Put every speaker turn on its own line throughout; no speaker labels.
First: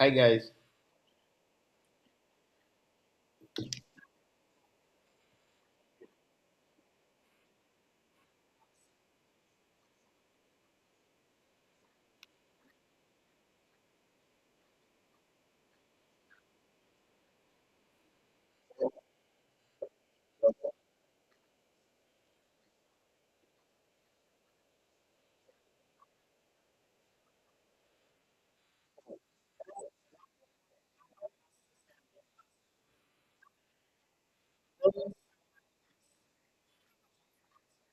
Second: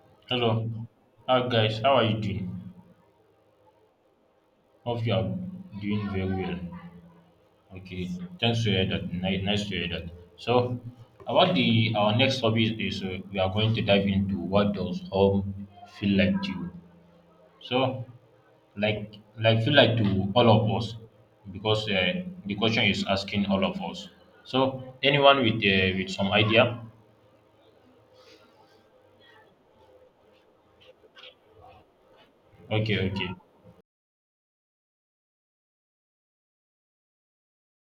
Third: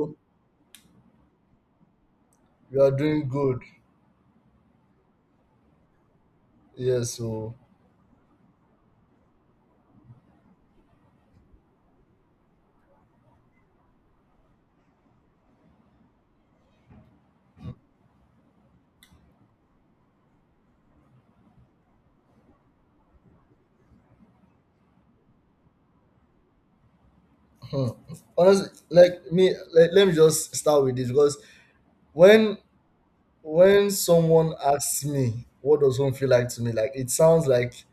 Hi guys.
Hello. Hi guys, how are you doing?
you are doing good.
Hope you are doing very well.
Yes, so
Okay, thanks to hear that. Nice, nice to hear that. So, about the our next topic is we are going to dive into what does home feel like to you. So, like feel like to all of us, because the question is asking all of us. So, anyone with some idea?
hmm. honestly, like me, like, let me just start with this because when
Okay, okay.
when someone asks me what does home feel like to me, like it sounds like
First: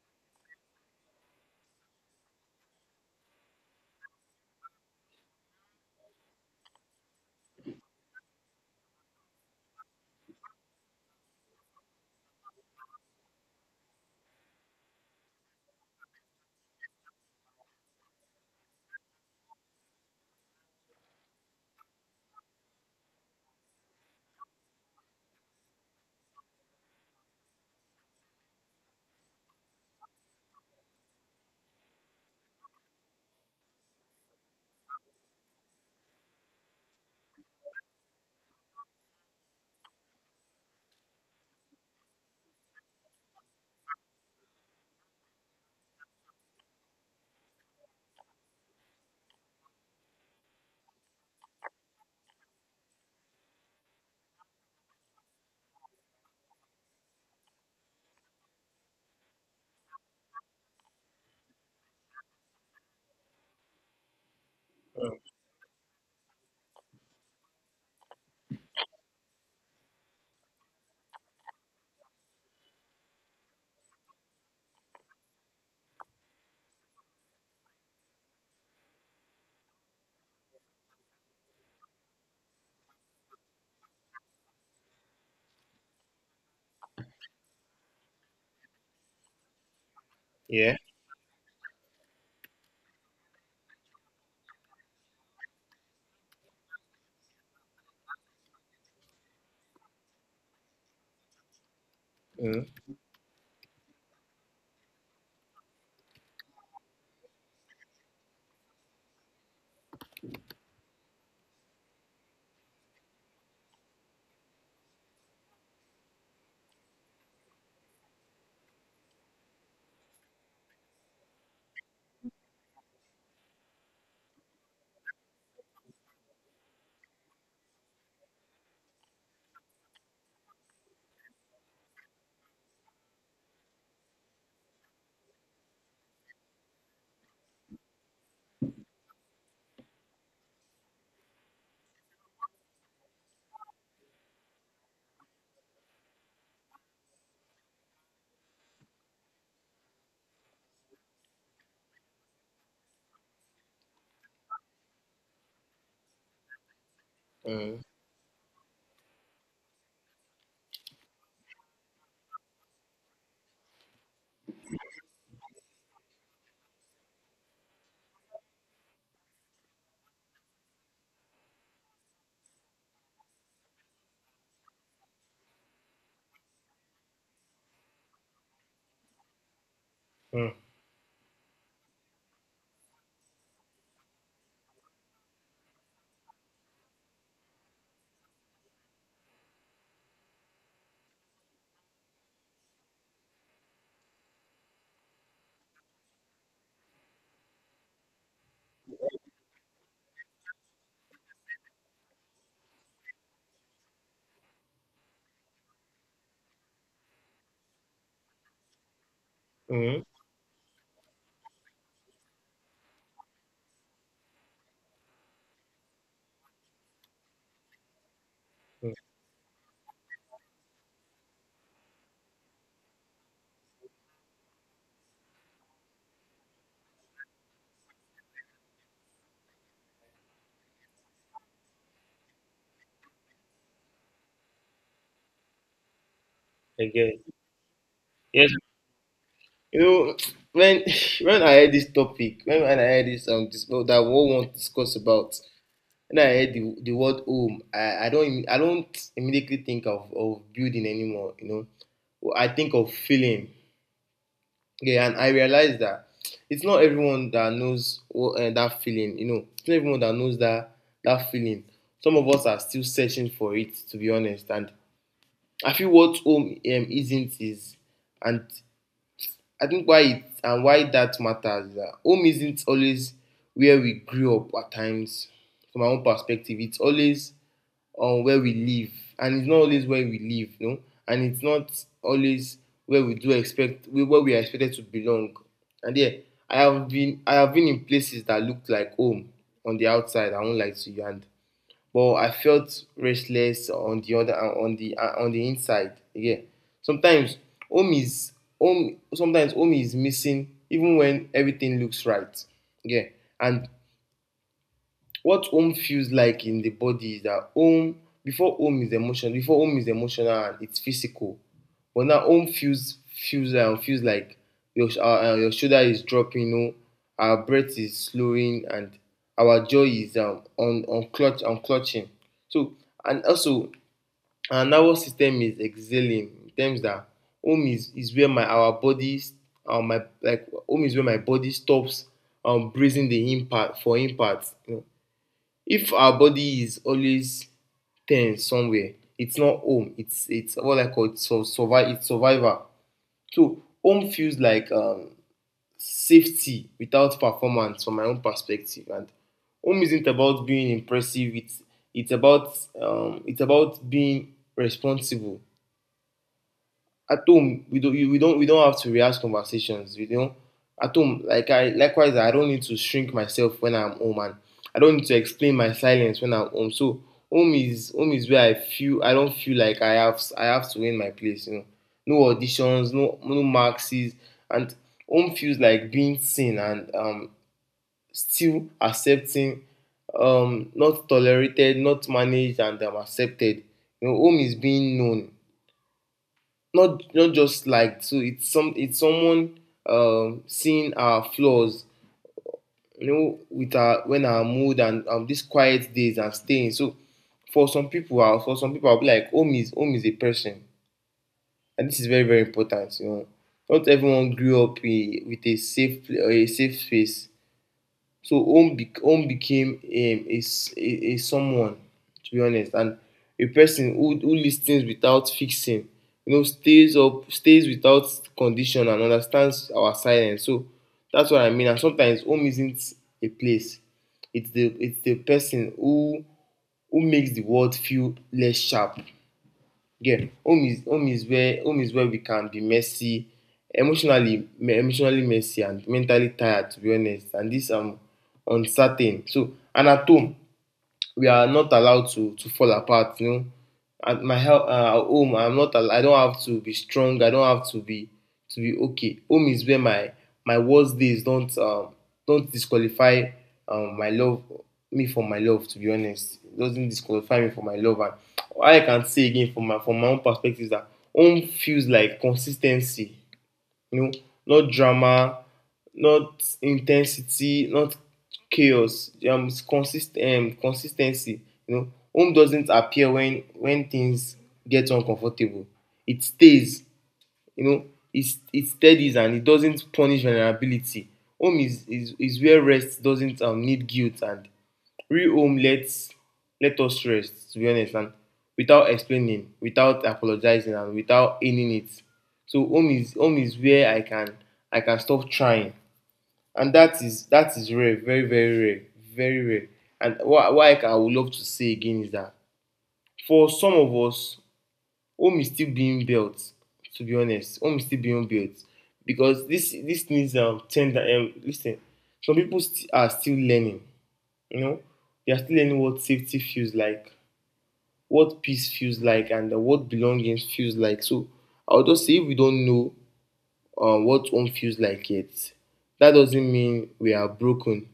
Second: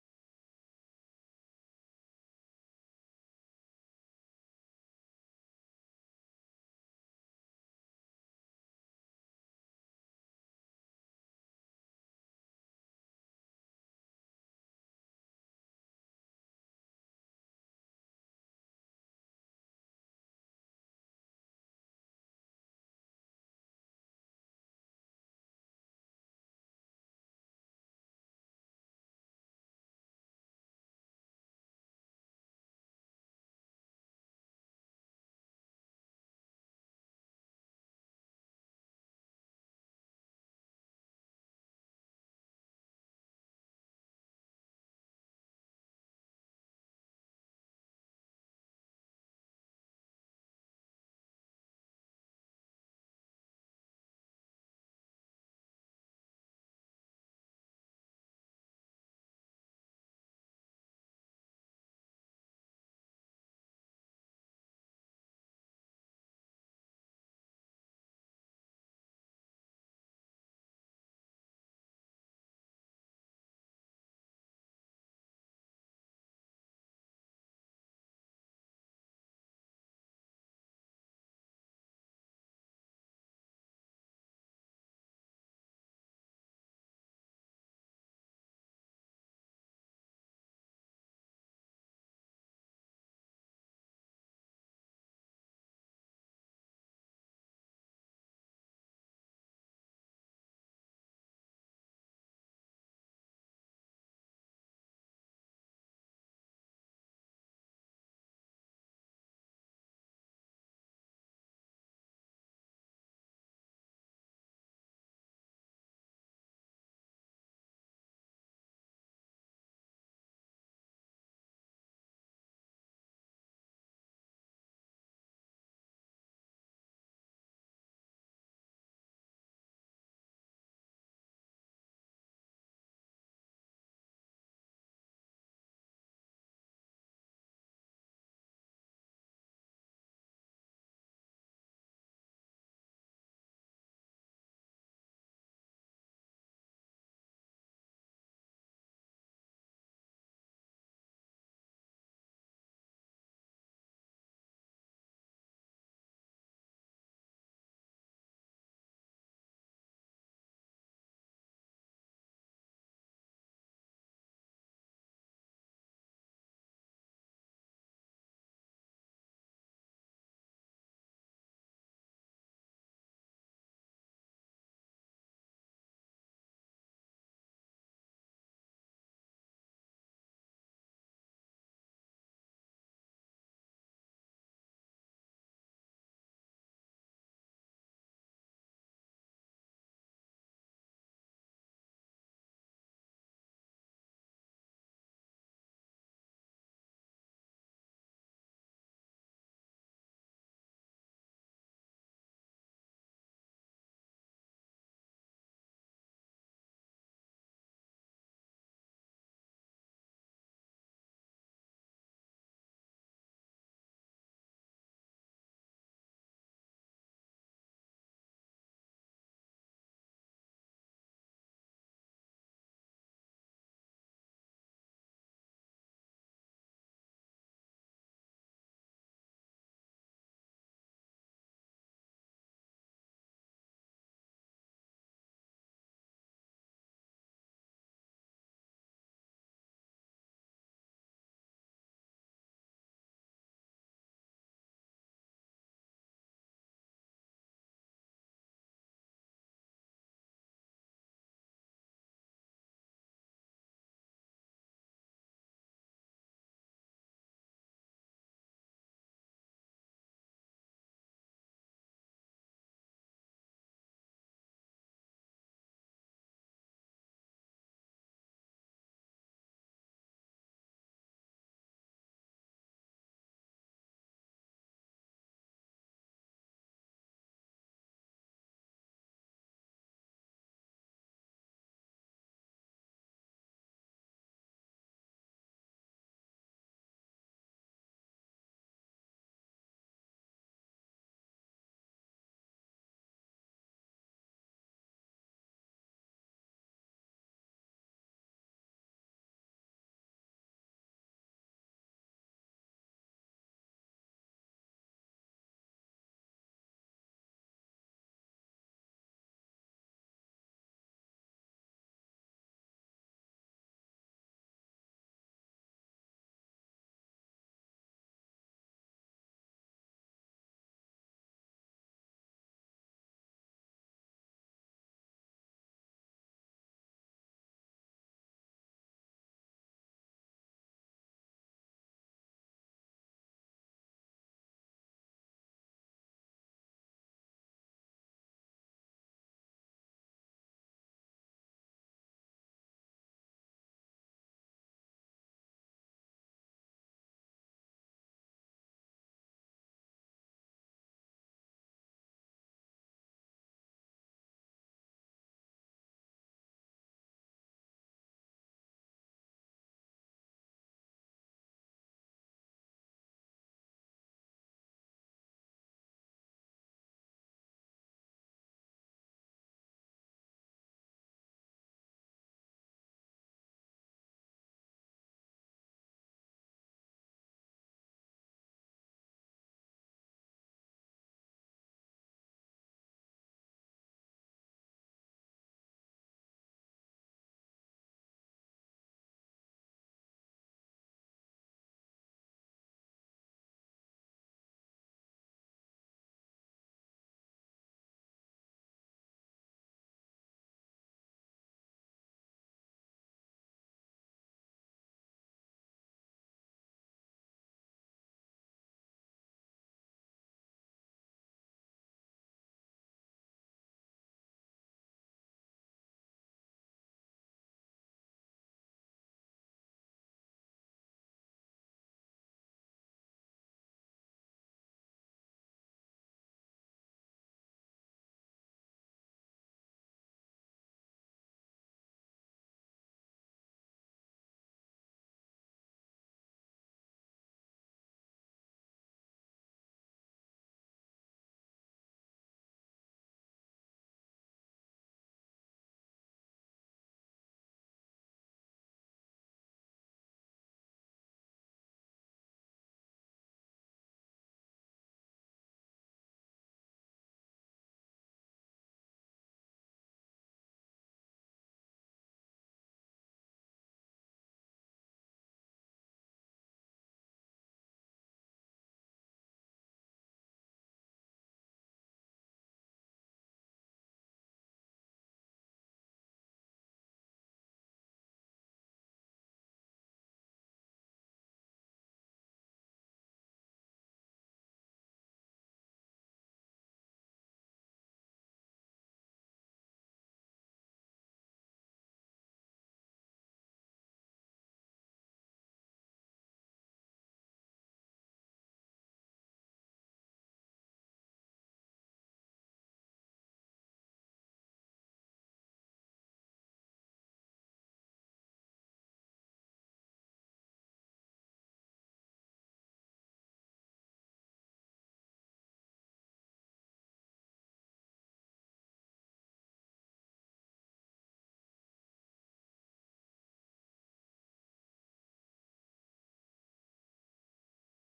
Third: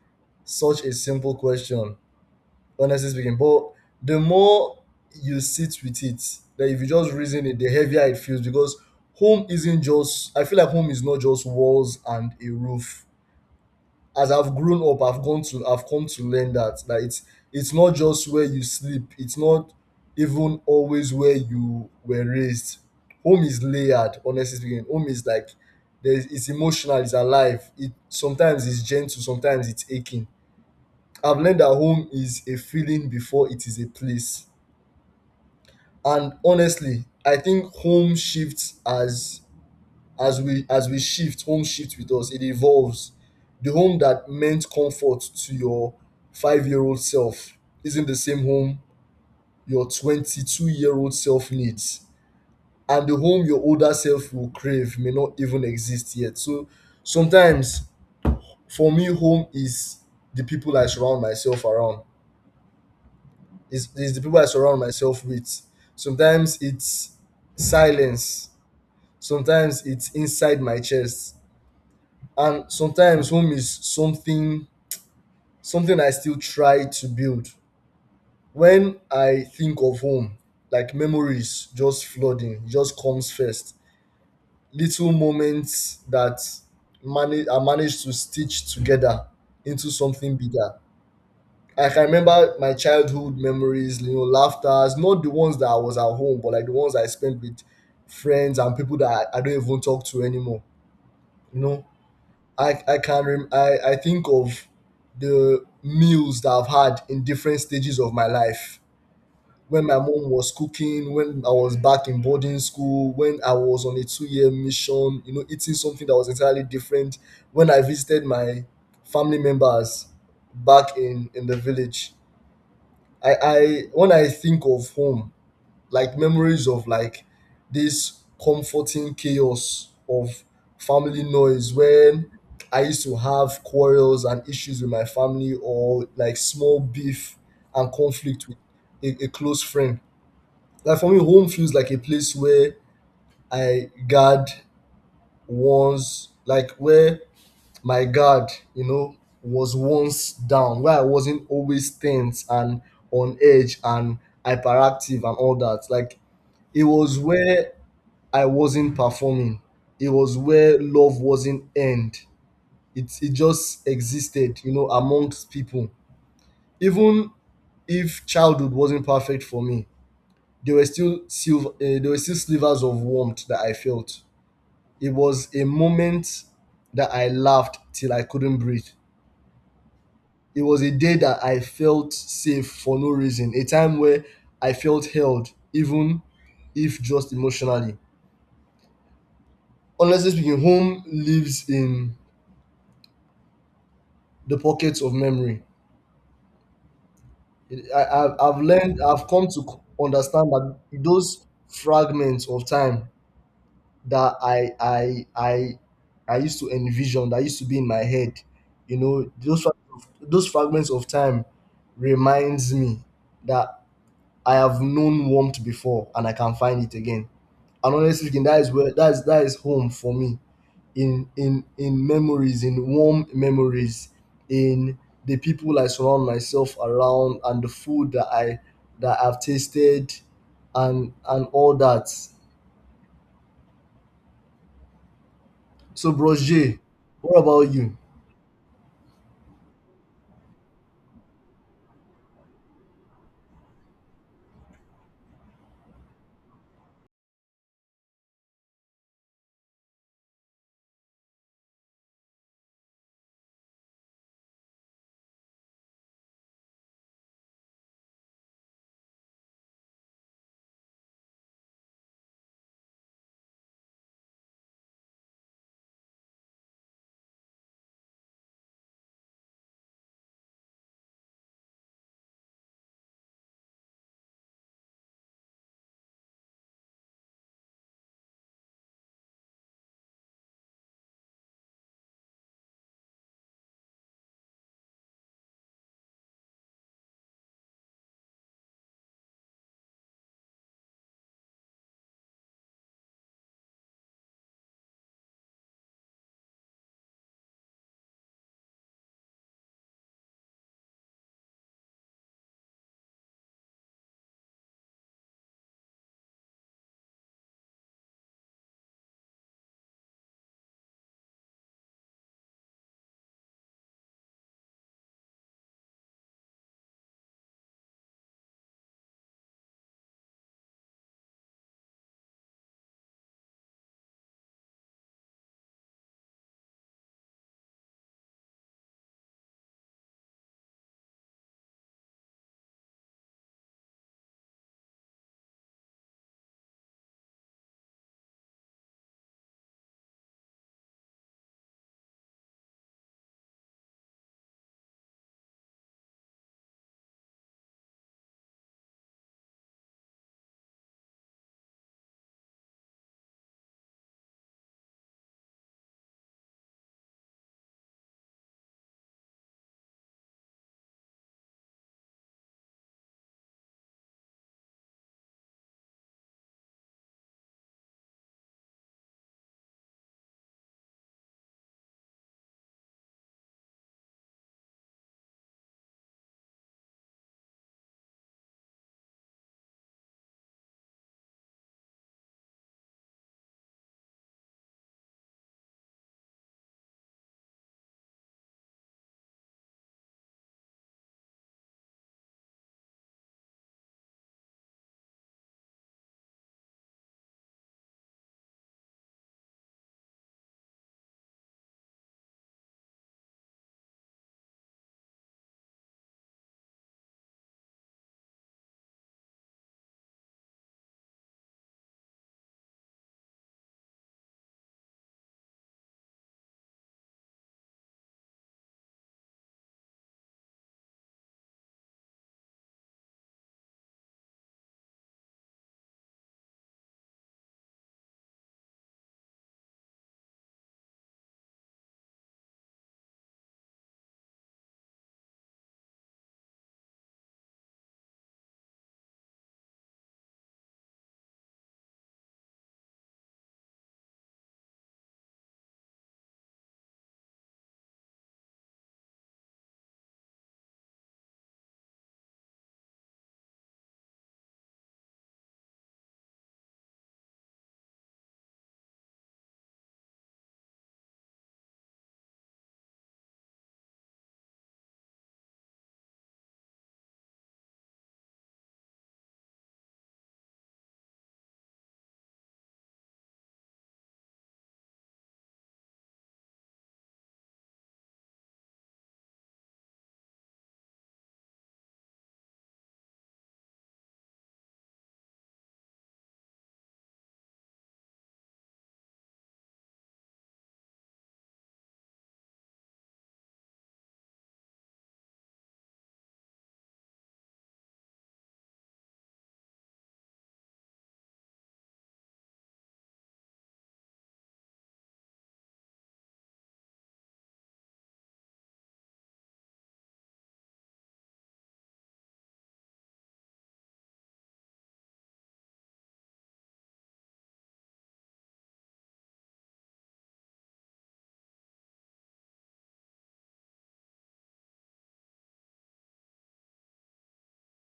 such a simple question, honestly speaking. But the more you sit with it, that if you just reason it, the heavier it feels because home isn't just. I feel like home is not just walls and a roof. As I've grown up, I've come to learn that it's not just where you sleep. It's not even always where you were raised. Home is layered, honestly speaking. Home is like there's it's emotional, it's alive. It sometimes it's gentle, sometimes it's aching. I've learned that home is a feeling before it is a place. And honestly, I think home shifts as we shift, home shifts with us, it evolves. The home that meant comfort to your 5 year old self isn't the same home your 22-year-old self needs, and the home your older self will crave may not even exist yet. So sometimes for me, home is the people i surround myself around the people I surround
Mm.
myself with. Sometimes it's silence, sometimes it's inside my chest, and sometimes home is something I still try to build. When I think of home, like memories just flooding just comes first. Little moments that manage I managed to stitch together into something bigger.
Yeah.
Like, I can remember my childhood memories, you know, laughters, not the ones that I was at home, but like the ones I spent with friends and people that I don't even talk to anymore, you know.
Mm.
I can rem- I think of the meals that I've had in different stages of my life. When my mom was cooking, when I was back in boarding school, when I was on a two-year mission, you know, eating something that was entirely different. When I visited my family members back in the village, I when I think of home, like memories of like this comforting chaos of family noise, when I used to have quarrels and issues with my family, or like small beef and conflict with a close friend. Like for me, home feels like a place where I guard once, like where my guard, you know, was once down, where I wasn't always tense and on edge and hyperactive and all that. Like it was where
Mm.
I wasn't performing. It was where love wasn't earned. It just existed, you know, amongst people. Even if childhood wasn't perfect for me, there were still silver, uh, there were still slivers of warmth that I felt. It was a moment that I laughed till I couldn't breathe.
Mm.
It was a day that I felt safe for no reason. A time where I felt held, even if just emotionally. Honestly speaking, home lives in the pockets of memory. I've learned, I've come to c- understand that those fragments of time that I used to envision, that used to be in my head, you know, those,
Mm.
those fragments of time reminds me that I have known warmth before and I can find it again. And honestly speaking, that is where
Mm.
that is home for me. In memories, in warm memories, in the people I surround myself around, and the food that I've tasted, and all that. So, Bros J,
I get it.
what about you?
Yes. You know, when when I heard this topic, when I heard this well, that what we want to discuss about, when I heard the word home, I don't immediately think of, building anymore. You know, well, I think of feeling. Yeah, and I realized that it's not everyone that knows what, that feeling. You know, it's not everyone that knows that feeling. Some of us are still searching for it, to be honest, and I feel what home isn't is, and I think why it and why that matters is that home isn't always where we grew up at times. From my own perspective, it's always on, where we live, and it's not always where we live, you know, and it's not always where we do expect where we are expected to belong. And yeah, I have been in places that looked like home on the outside. I won't lie to you, and but I felt restless on the other on the inside. Yeah, sometimes home is home. Sometimes home is missing even when everything looks right. Yeah, and what home feels like in the body is that home before home is emotional, before home is emotional and it's physical, but now home feels, feels like your your shoulder is dropping, you know, our breath is slowing, and our joy is, on, clutch, on clutching. So and also our nervous system is exhaling in terms that home is, where my our body, my like home is where my body stops, breathing the impact for impact, you know. If our body is always tense somewhere, it's not home. It's what I call so survive. It's survival. So home feels like, safety without performance from my own perspective. And home isn't about being impressive. It's about, it's about being responsible. At home we don't, you, we don't have to rehearse conversations, you know. At home, like, I, likewise I don't need to shrink myself when I'm home, and I don't need to explain my silence when I'm home. So home is where I feel I don't feel like I have to win my place, you know. No auditions, no, no maxes. And home feels like being seen and, um, still accepting, um, not tolerated, not managed, and, accepted. You know, home is being known, not just like, so it's some, it's someone, um, seeing our flaws, you know, with our when our mood and, um, these quiet days and staying. So for some people, ah, for some people, I'll be like home is, a person. And this is very, very important, you know. Not everyone grew up in, with a a safe space. So home bec home became, a someone, to be honest. And a person who listens without fixing, you know, stays up, stays without condition and understands our silence. So that's what I mean, and sometimes home isn't a place, it's the person who makes the world feel less sharp. Again, home is, where home is where we can be messy, emotionally, emotionally messy and mentally tired, to be honest. And this, um, uncertain. So and at home, we are not allowed to fall apart. You know, at my at home, I'm not. I don't have to be strong. I don't have to be, to be okay. Home is where my worst days don't, don't disqualify, my love me for my love. To be honest, it doesn't disqualify me for my love. And all I can say again from my own perspective is that home feels like consistency, you know, not drama, not intensity, not chaos. It's consist Consistency. You know, home doesn't appear when things get uncomfortable. It stays. You know, it it steadies and it doesn't punish vulnerability. Home is where rest doesn't, need guilt, and real home lets, let us rest, to be honest, and without explaining, without apologizing, and without earning it. So home is where I can stop trying, and that is rare. Very, very rare. Very rare. And what I can, I would love to say again is that for some of us, home is still being built, to be honest. Home is still being built because this needs, um, tender, um, lis ten. Some people st are still learning, you know. You are still learning what safety feels like, what peace feels like, and, what belonging feels like. So I'll just say if we don't know, what home feels like yet, that doesn't mean we are broken.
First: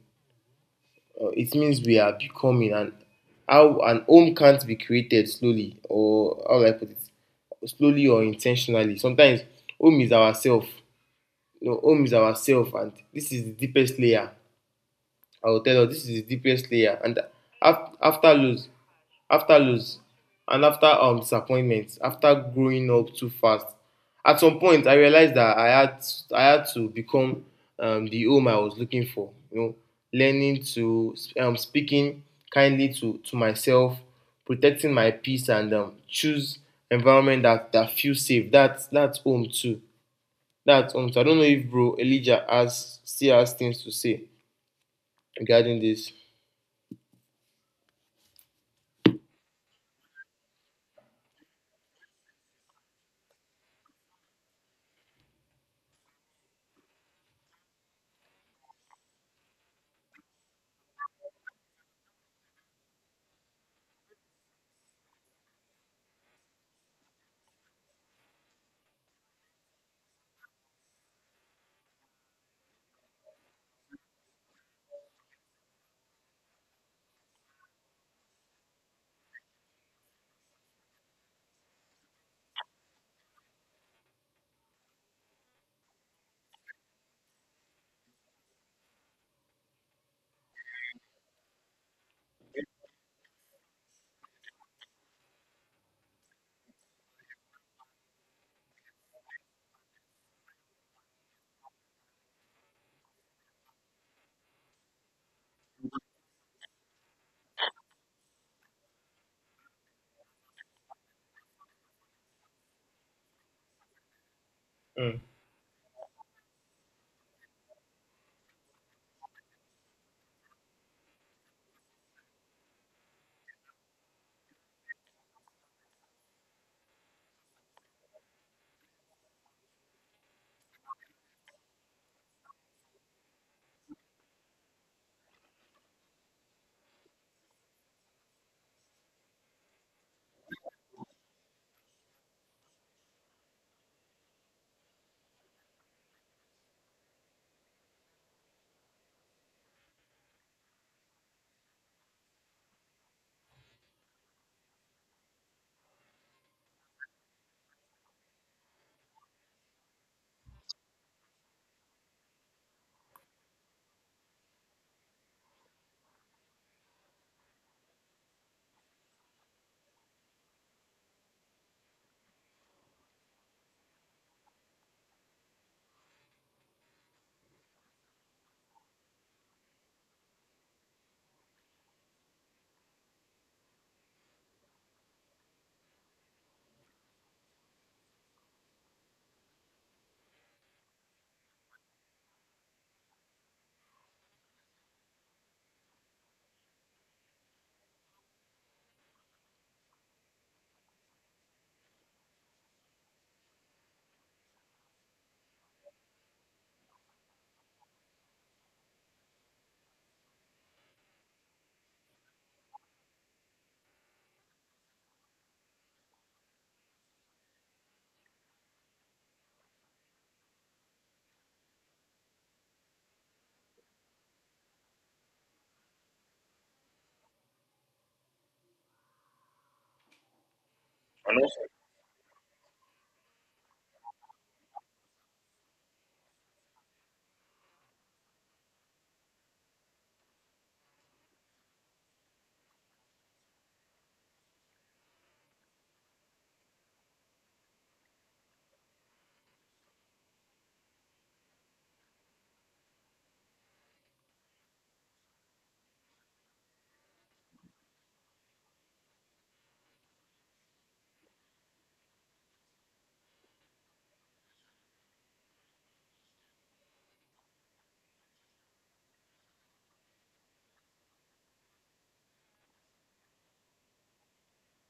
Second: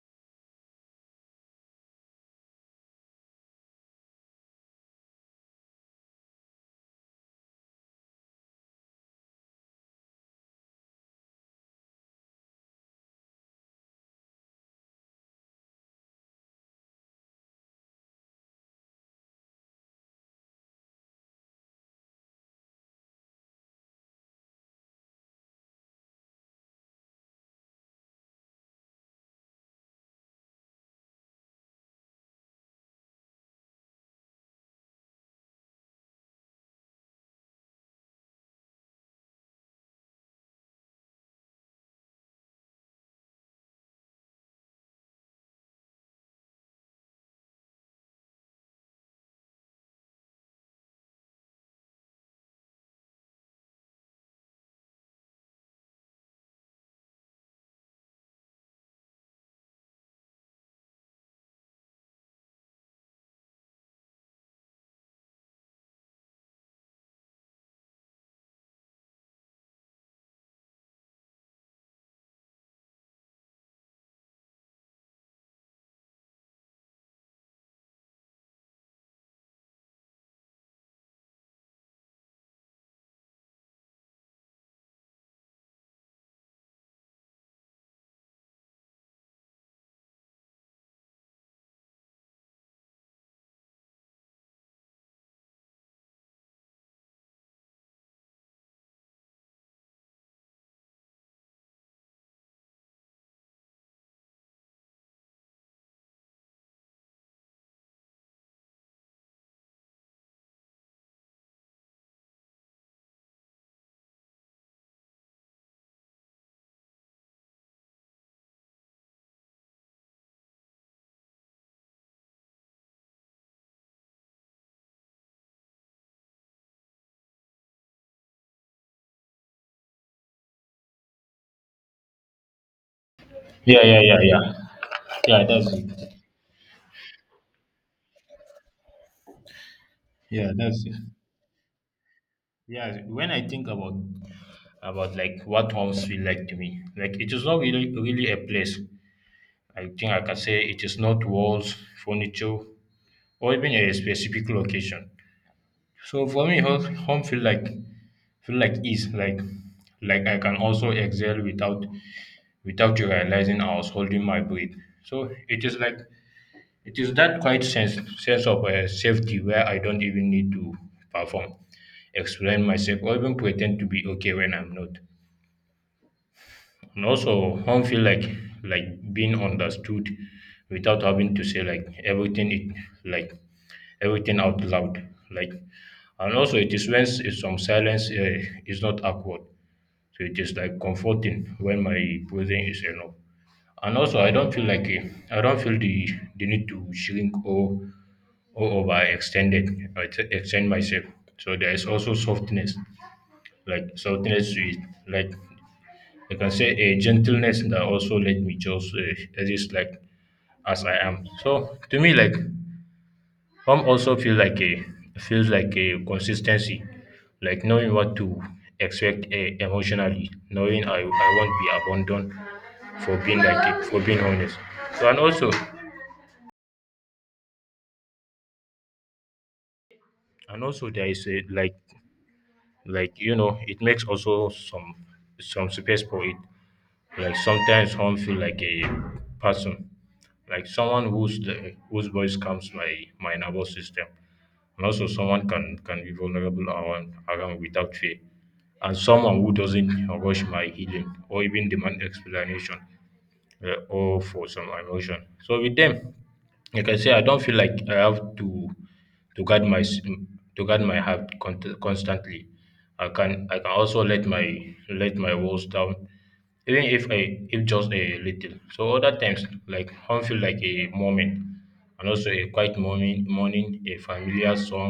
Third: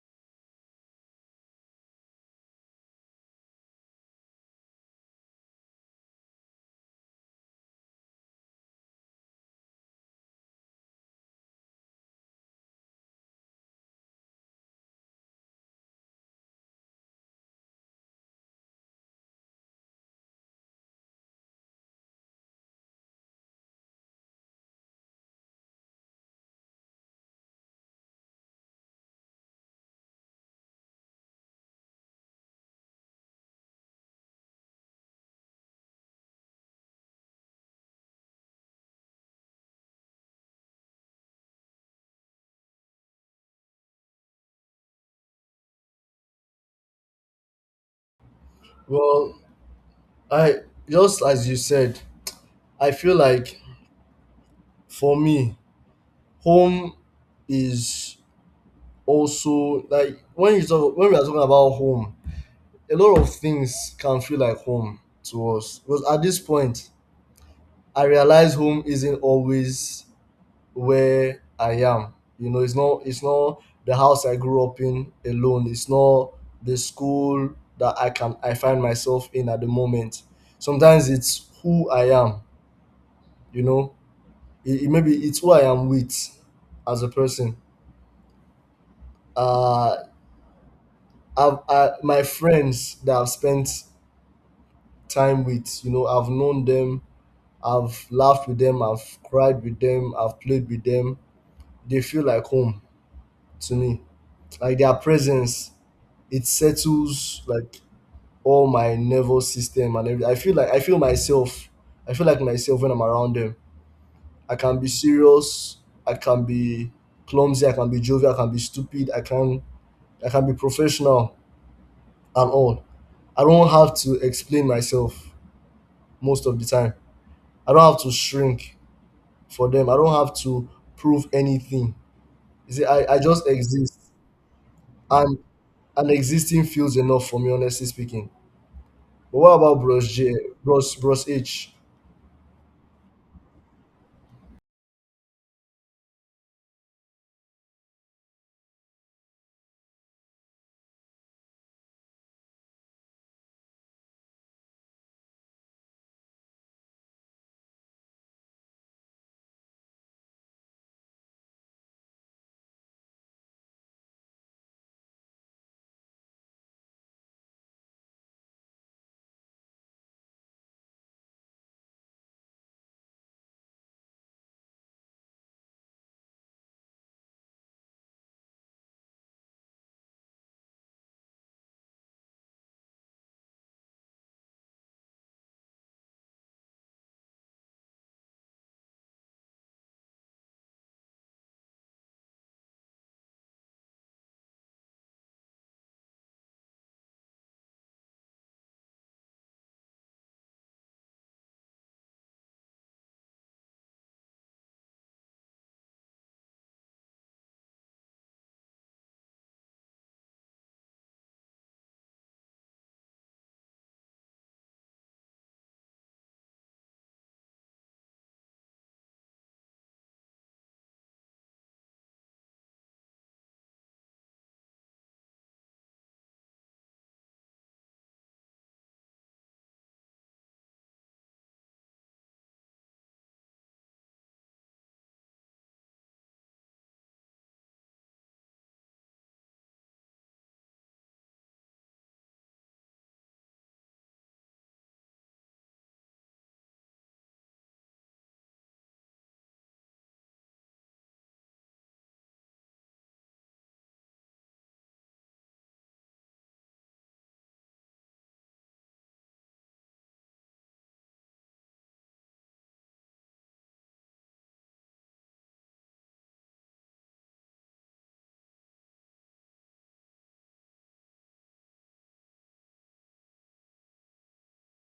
It means we are becoming. And how an home can't be created slowly, or how will I put it? Slowly or intentionally. Sometimes home is ourself. You know, home is ourself, and this is the deepest layer. I will tell us this is the deepest layer. And after lose, after lose, and after, um, disappointment, after growing up too fast, at some point I realized that I had to become, um, the home I was looking for, you know, learning to, um, speaking kindly to myself, protecting my peace, and, um, choose environment that feels safe. That's home too. That's home too. I don't know if bro Elijah has still has things to say regarding this.
Well, I, just as you said, I feel like for me, home is also like when you talk when we are talking about home, a lot of things can feel like home to us. Because at this point, I realize home isn't always where I am. You know, it's not the house I grew up in alone. It's not the school that I find myself in at the moment. Sometimes it's who I am, you know. It maybe it's who I am with as a person. Uh I've, I, my friends that I've spent time with, you know, I've known them, I've laughed with them, I've cried with them, I've played with them. They feel like home to me. Like their presence, it settles like all my nervous system and everything. I feel like I feel myself. I feel like myself when I'm around them. I can be
Mm.
serious. I can be clumsy. I can be jovial. I can be stupid. I can be professional and all. I don't have to explain myself most of the time. I don't have to shrink for them. I don't have to prove anything. You see, I just
Yeah,
exist.
yeah, yeah, yeah.
And
Yeah, that's
and
it.
existing feels enough for me, honestly speaking. But what about Bros J,
Yeah, that's it.
Bros H?
Yeah, when I think about like what homes feel like to me, like it is not really a place. I think I can say it is not walls, furniture, or even a specific location. So for me, home feel like ease, like I can also exhale without you realizing I was holding my breath. So it is like it is that quiet sense of safety where I don't even need to perform, explain myself, or even pretend to be okay when I'm not. And also, home feel like being understood without having to say like everything it like everything out loud. Like, and also it is when some silence is not awkward, so it is like comforting when my breathing is enough. And also, I don't feel like I don't feel the need to shrink or overextended or extend myself. So there is also softness, like softness with like I can say a gentleness that also let me just exist like as I am. So to me, like home also feels like a consistency, like knowing what to expect emotionally, knowing I won't be abandoned for being like for being honest. So and also there is
Ah,
a
no
like you know it makes also some space for it like sometimes home feel like a person like someone whose the, whose voice comes my my nervous system and also someone can be vulnerable around without fear and someone who doesn't rush my healing or even demand explanation, yeah, or for some emotion. So with them, like I say, I don't feel like I have to to guard my s- to guard my heart constantly. I can also let my walls down, even if I if just a little. So other times, like home feel like a moment, and also a quiet morning, a familiar song,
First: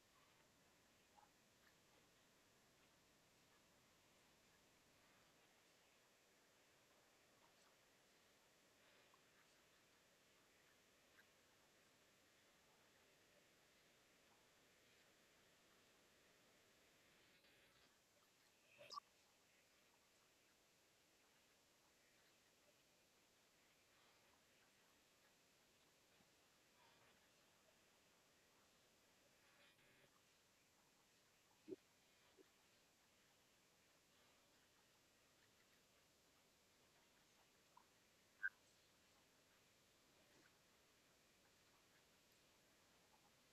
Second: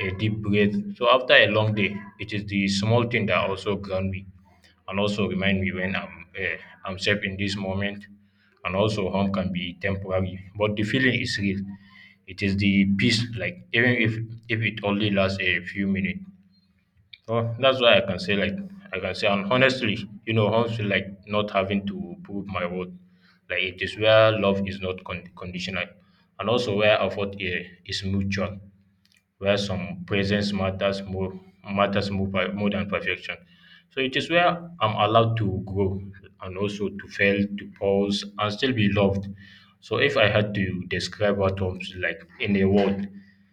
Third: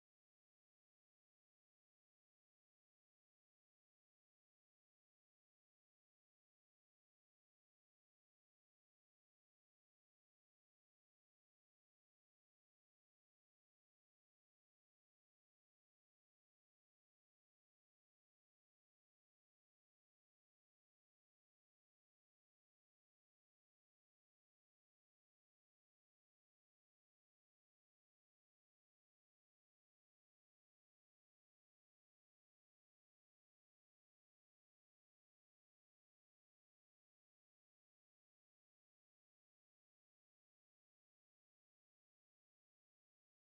a deep breath. So after a long day, it is the small thing that also ground me and also remind me when I'm safe in this moment. And also, home can be temporary, but the feeling is real. It is the peace, like even if it only lasts a few minutes. So that's why I can say like I can say, and honestly, you know, home feel like not having to prove my worth. Like it is where love is not conditional, and also where effort is mutual where some presence matters more, more than perfection. So it is where I'm allowed to grow and also to fail, to pause and still be loved. So if I had to describe what homes like in a word,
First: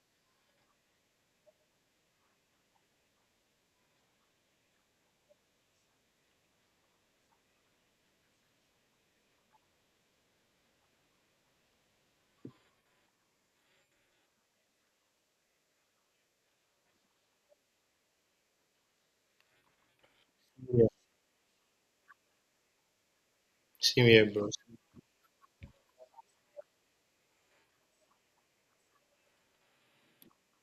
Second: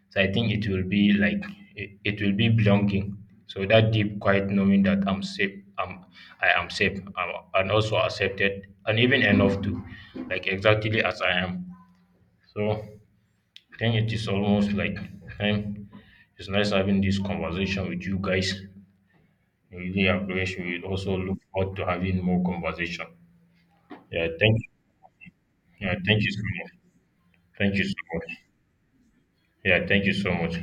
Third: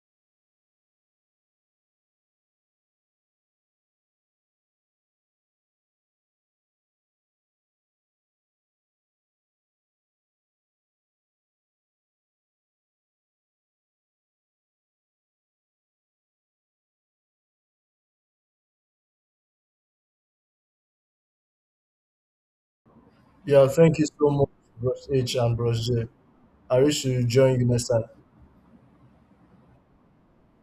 so I think it will be like it will be belonging. So that deep quiet knowing that I am safe, and also accepted, and even enough to, like exactly as I am. So then it is almost like time. It's nice having this conversation with you guys. I really appreciate. We
sabía.
also look forward to having more conversation.
Yeah, thank
Sí
you
Yeah,
so much,
thank.
conoce.
Bros H and Bros
Yeah,
J.
thank you so much.
I wish to join you
Thank you
next
so
time.
much. Yeah, thank you so much.